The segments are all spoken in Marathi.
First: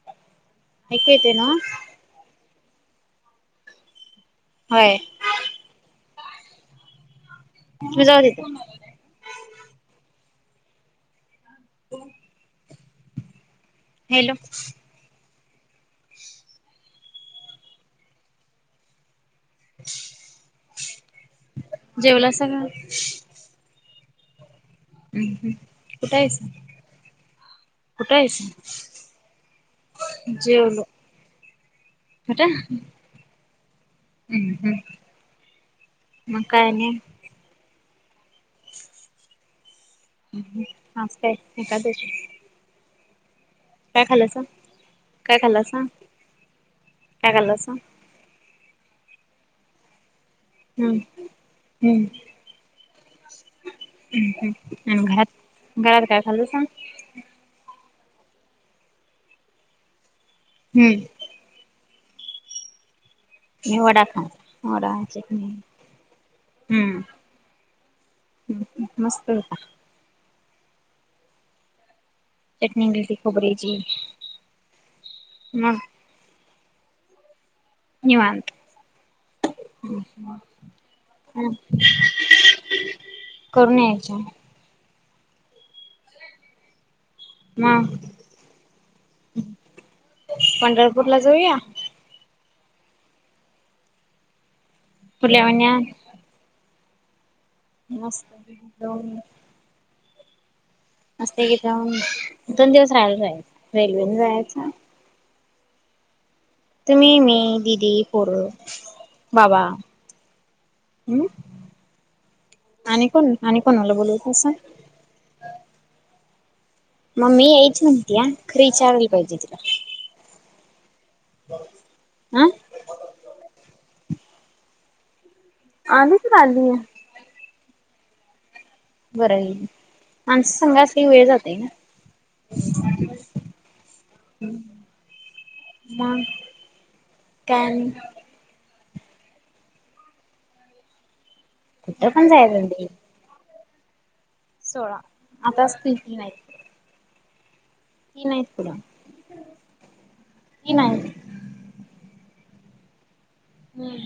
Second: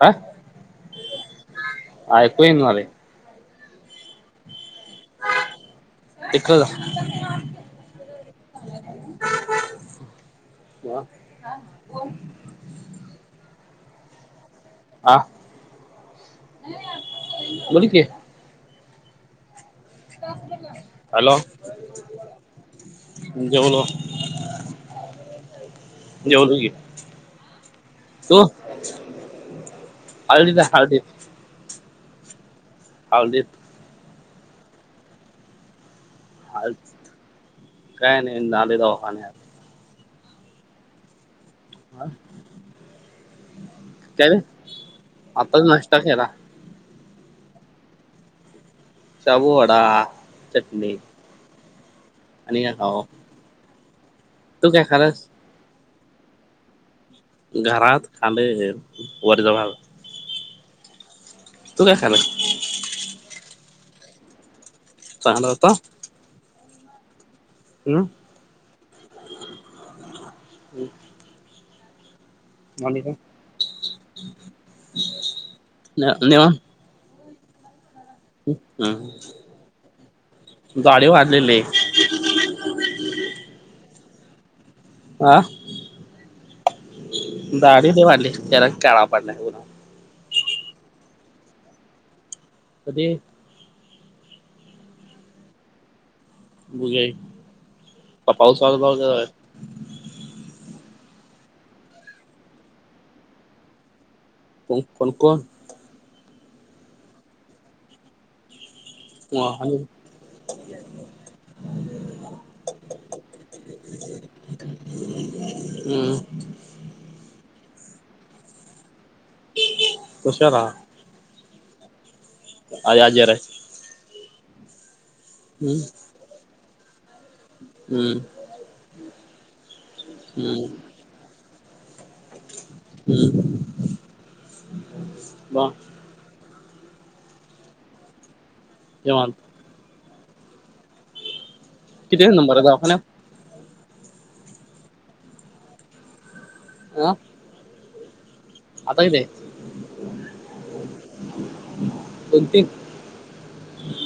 हा ऐकू येते ना? होइना झालंय. व्हय ते खाल्ल. म जाऊदेत. वा हा कोण? हॅलो हा बोल की [inaudible] तासभर लागला. हॅलो जेवलासा का जेवलो हम कुठ हाईस? जेवलो की कुठ तू हाईस? हळदीत जेवलो. कुठं? हाळदीत हम्म हम मग काय हळद आणि काय नाही नालोय दवाखान्यात. हम आज काय? एकादशी. काय काय आताच खाल्लासा नाष्ट्या केला. काय खाल्लासा? शाबू वडा. चटनी हम आणि येताव. हम हम ह्यात घरात काय खाल्लं सांग. घरात खाल्लय वरीचा भात हम्म तु काय खालस? मी वडा खाल्ला. वडा चटनी होता हम्म हम्म हम् मस्त होता. हम चटणी आणि दिलती काय खोबऱ्याची मग निवांत निवांत हम्म दाढी वाढलेली [inaudible] आं मग दाढी ते वाढली लय कलर ते काळा पडला उन्हात. पंढरपूर ला जाऊया. कधी? पुढल्या महिन्यात बघूया मस्त पाऊस वाजला [unintelligible] मस्तपैकी जाऊन दोन दिवस राहिला जायचं रेल्वेन कोण कोण कोण? तुम्ही मी दिदी पोरं बाबा हम आणि कोण आणि कोनाला बोलावत्यासा? [unintelligible] मी ऐच म्हणतिया क्रीच्या वि पाहिजे की कशाला [unintelligible] हा [unintelligible] हम्म आली तर आली. हम्म बरं आहे माणस हम्म संध्यासी वेळ झाली ना हम्म वा म काय आणि निवांत कुठं किती पण चा नंबर ये जायचं ते दवाखान्यात? सोळा आताचतीली नाही का तीन आहेत बघा तीन आहेत कोण ती? हम्म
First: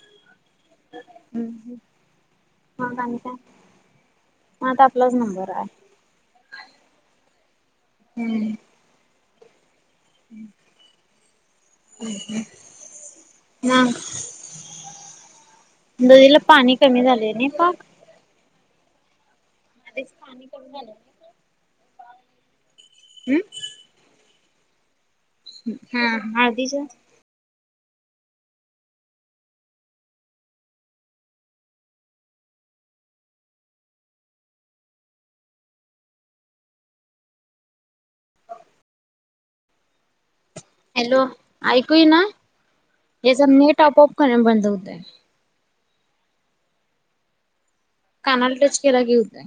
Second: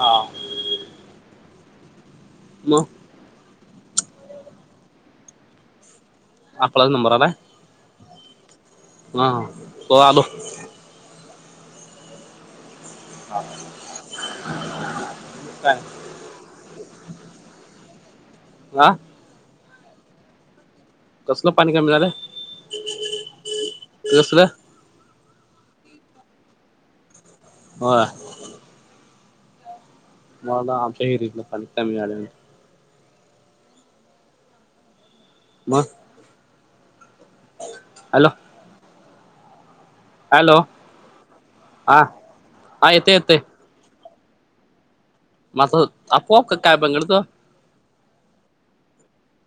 हा हम्म हम् मग आणि काय म आता आपलाच नंबर आहे आपला नंबर आलाय हम्म हा हो आलो हम् हम हा काय नदीला पाणी कमी झाले नाइ पाक आ नदीच पाणी कमी झालय कसलं पाणी कमी झालं हम्म कसलं? हा हळदीच होय मला वाटलं आमच्या विहिरीतलं पाणी कमी झालय म हॅलो हॅलो हॅलो हा ऐकूय ना हा येते येते हेचा नेट आपोआप करण बंद होत माझ आपोआप का काय बंगडत कानाल टच केला होतय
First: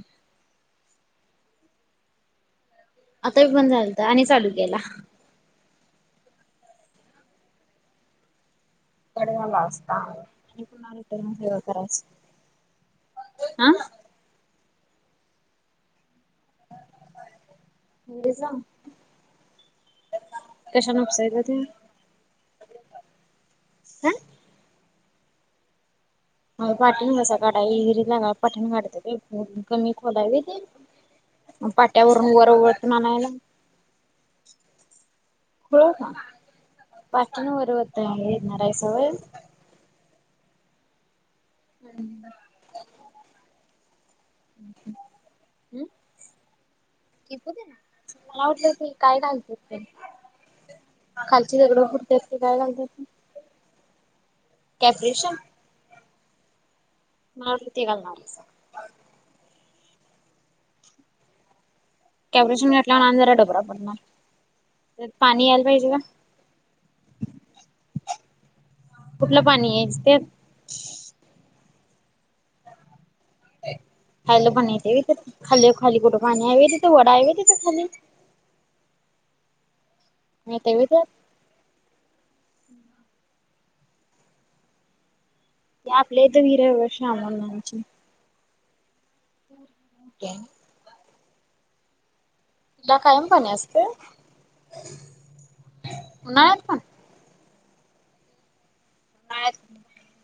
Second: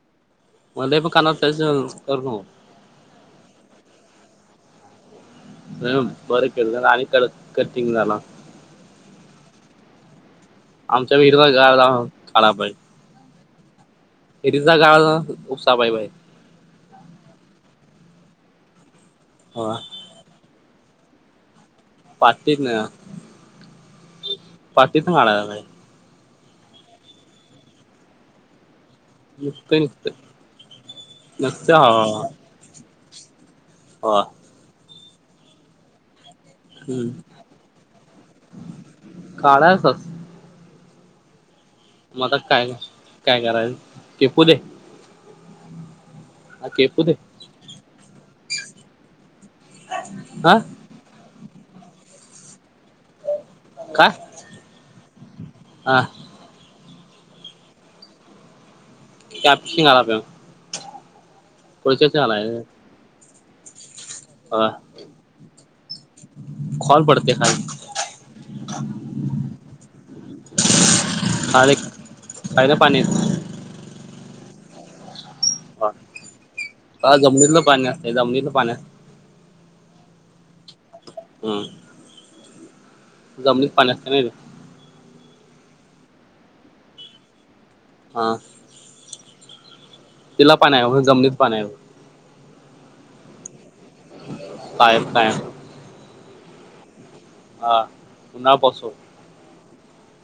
मला पण काना त्याच करत आता बंद झालत आणि चालू केला हम् बर केल आणि कटिंग झाला कडेवाला असता पुन्हा आमच्या रिटर्न विरचा गा खरा पाहिज आ हरीचा गाळ उपसाबाई बाई म जा ह कशान उपसायचं ते आटित न हम पाटीतन काढाय बाहेर अ पाठीण कसा काढाय हीरीतला गाळ पाठीण काढत्यात? नुसत कमी नुसत खोल हाय व्हय ते नुसतं ह पाट्यावरून वर वढून आणायला ह खुळ का? हम्म पाठीण वर वताय येणार हायसा होय? काढायचच मग आता काय काय करायचं किपूले हम्म केपूदे मला वाटलं ते काय झालतं ते हा खाल ते दगडं फुटत्यात ते काय घालणत्यात ते का? कॅफ्रेशन माती घालणारीसा कॅपशिंग घालाला पाहिजे कॅपशिंग घातल्यावर आणि जरा डब पडा पडणार ह त्यात पाणी यायला पाहिजे का? खोल पडते खाली कुठलं पाणी यायच त्यात खालनं पाणी हॅलो बनथे ते खाली खाली येत कुठं पाणी आहे तिथे वडा आहे तिथे जमिनीतलं खाली? पाणी असते जमिनीतलं पाणी येतय व्हय त्यात? हम् जमनीत पाणी असत नाही का? या आपलेेत वीरे वर्ष आ म्हणायची हा तिला पाण आहे जमनीत पाणी तुलाा कायम पाणी अस [inaudible] उन्हाळ्यात पण? हा उन्हा पासू [inaudible]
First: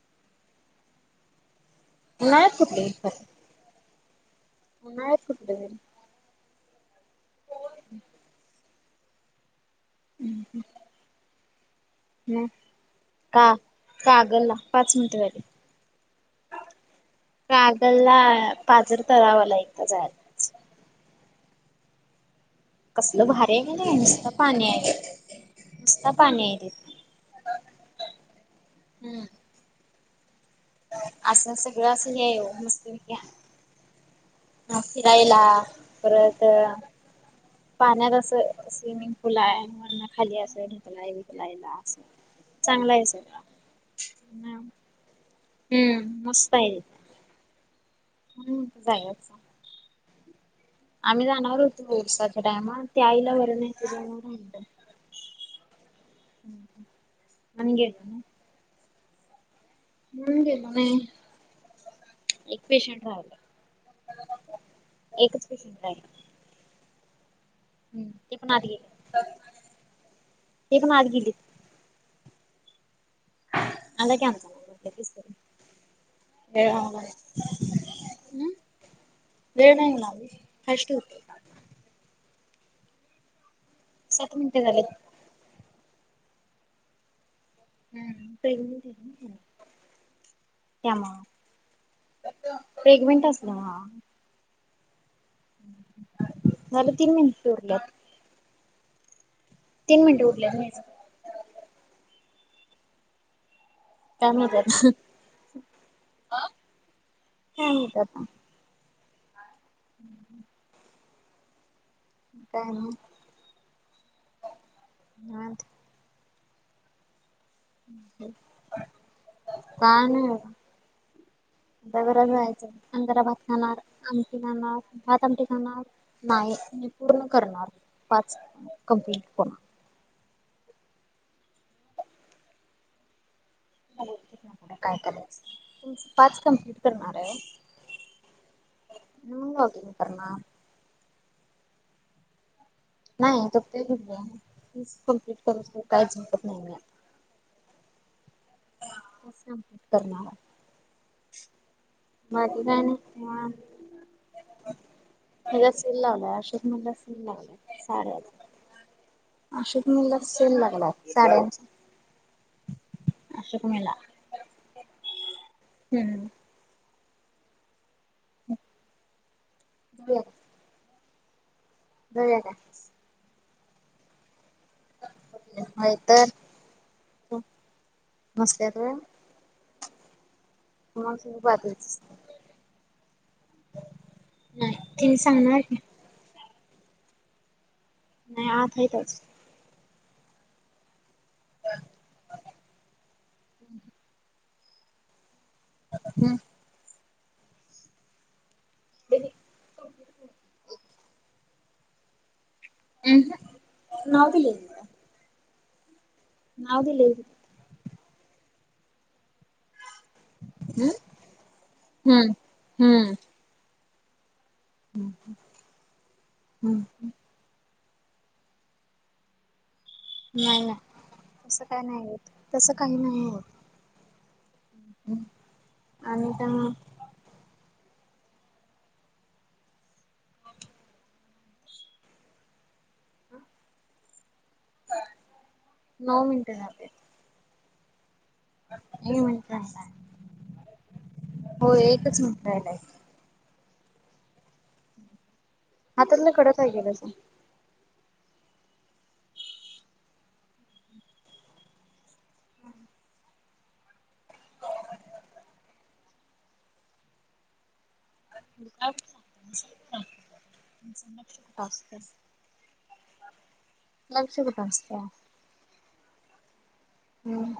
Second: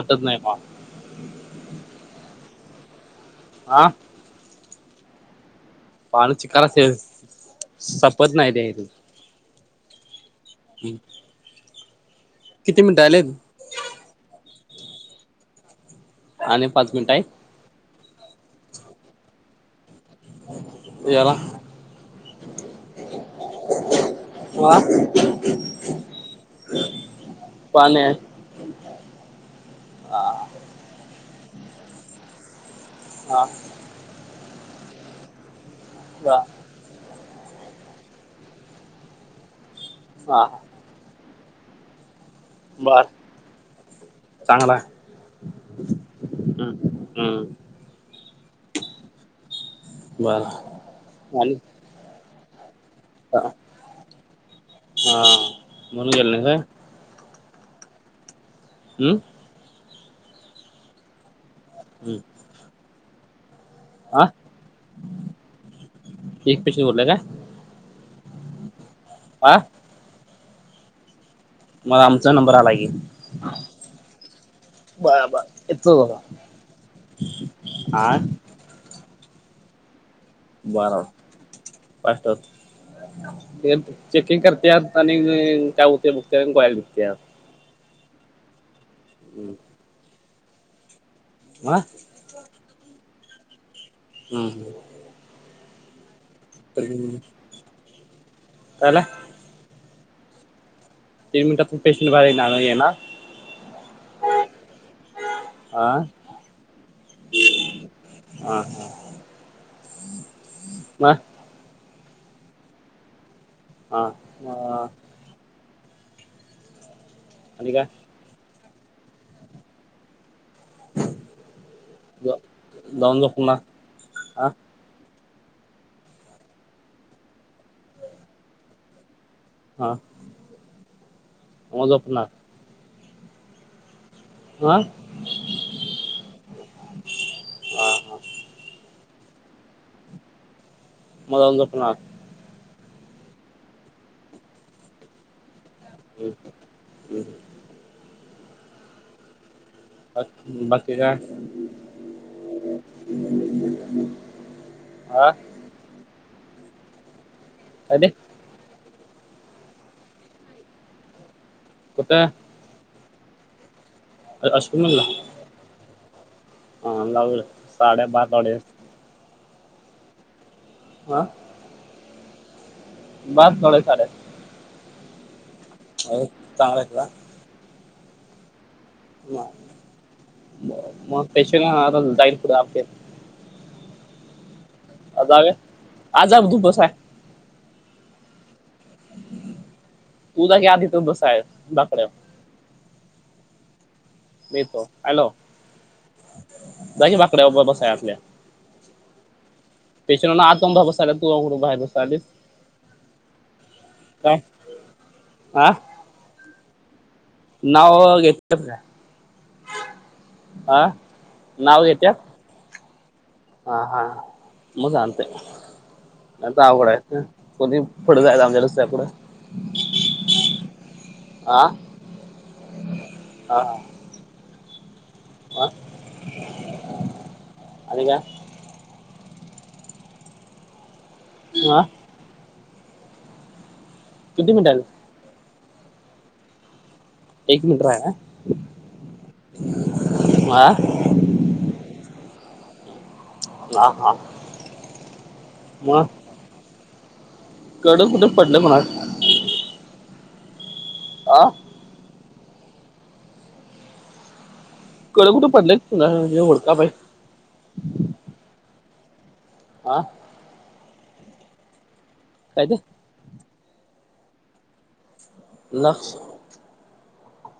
आठवत नाही का? ह कुठले हा म नायच कुठले पाणी चिकार [unintelligible] संपत नाही त्या इथून [inaudible] म किती मिनिटं आलेत का कागला पाच मिनटं झाली. आणि पाच मिनिट आहे. मला पाजर तळावांला एकदा जाय याला कसल भारी आहे का नाही नुसत पाणी हा आहे नुसत पाणी आहे तित पाणी हूं आ असं सगळं असं हे मस् हा ह फिरायला परत हा पाण्यात अस स्विमिंग पूल आहे. त्यांना खाली हा असाय [unintelligible] लायला असं चांगला बर आहे स चांगला आहे हम्म मस्त आहे. हम्म म्हणून म्हणतं जायाच बरं आम्ही जाणार होतो सर टायमानं हा म्हणून गेला नाय काय आम्ही गेलो नाही. हूं म्हणून गेलो नाही. एक पेशंट रायलं. आ एक पेशंट उरलाय का? हूं ते पण आत गेल. आ ते पण आत गेलीत. मग आमचा नंबर आला की, आला की आमचा बर बर येतो बघा नवरा आला हा म् वेळ नाही लावली बारा फास्ट ते सात चेकिंग मिनिटे झालेत. करत्यात आणि काय उतय बघत्यात आणि कोयला बघते हम्म हम्म त्यामुळ पेगमेंट जमा हम्म हम्म [inaudible] झालं तीन मिनिट उरल्यात कायला तीन मिनट उरल्यावर न्यायचं तीन मिनिटात पेशंट बाहेर येना येणार काय म्हणत्यात हह हा काय म्हणत्यात? हा हा [inaudible] म काय म हा ह आणि काय काय नाय त्या घरात जायचं आणि जाऊन जरा भात झोपणार खाणार आणि आमटी हा खाणार भात आमटी खाणार नाही मी पूर्ण करणार पाच कंप्लीट फोन हा तवा झोपणार हा काय करायचं पाच कंप्लीट करणार आहे हा हा हो मग करणार मग अजून झोपणार नाही त ते कमप्लीट करू काहीच झोपत नाही मी आता ह करणार बाकी काय माझ काय नाही हा काय त सल लावलाय मला ल् ते सार अशोक मुला सेल लागला साड्यांचा कुठ अशोक मेला अशोक मेला? हम्म हा लावल साड्या बात हो आ द्या यालाच बस थोडेच आलेत होय हो तर चालेल का [unintelligible] ना ब मग पैशे बाजरीच कुठे असते. जाईल कुड आपले नाही तिने आज सांगणार की आजऊ तू बस काय? नाही आत आहेतच तु जायकी आत जाऊन बस काय बाकड्यावर ह मीेतो हॅलो जाकी बाकड्यावर ब बसाया आपल्या पेशंटला आत बसू नाय बसलिस आ हम्म नाव दिले मिन आ नाव दिलेत नाव घेतात काय आ नाव घेत्यात हम्म हम्म हा हा मग जानतय हम्म आवघड आहे कधीं पुढं जायच रस्ता आहे का पुढ नाही नाही तस काही नाही येत तस काही नाही होत हा हा आणि त्या मग आणि काय? आ किती मिनिटाच नऊ मिनट झालेत एक मिनिट राहिलाय एक मिनिट हा राहिलाय हो एकच मिनिटं राहिलाय [unintelligible] हातातलं कड काय केलं सांग. कड कुठे पडलं म्हणा आ कड कुठं पडलं हुडकाय पाहि [inaudible] [inaudible] असतं [inaudible] लक्ष कुठं असतया. लक्ष हम्म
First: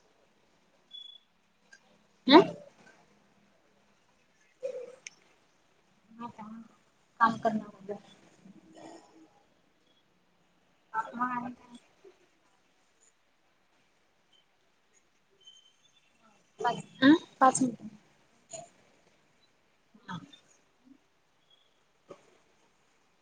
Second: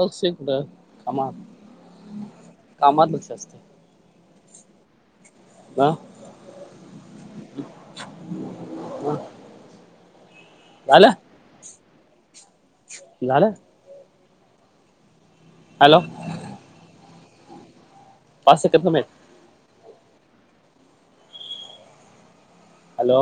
लक्ष कुठं कामात कामात लक्ष असतं. ह का काम कर ना माझ झालं अपमाय झालं. हॅलो अ पाच मिनट पाच सेकंड थांबय. हॅलो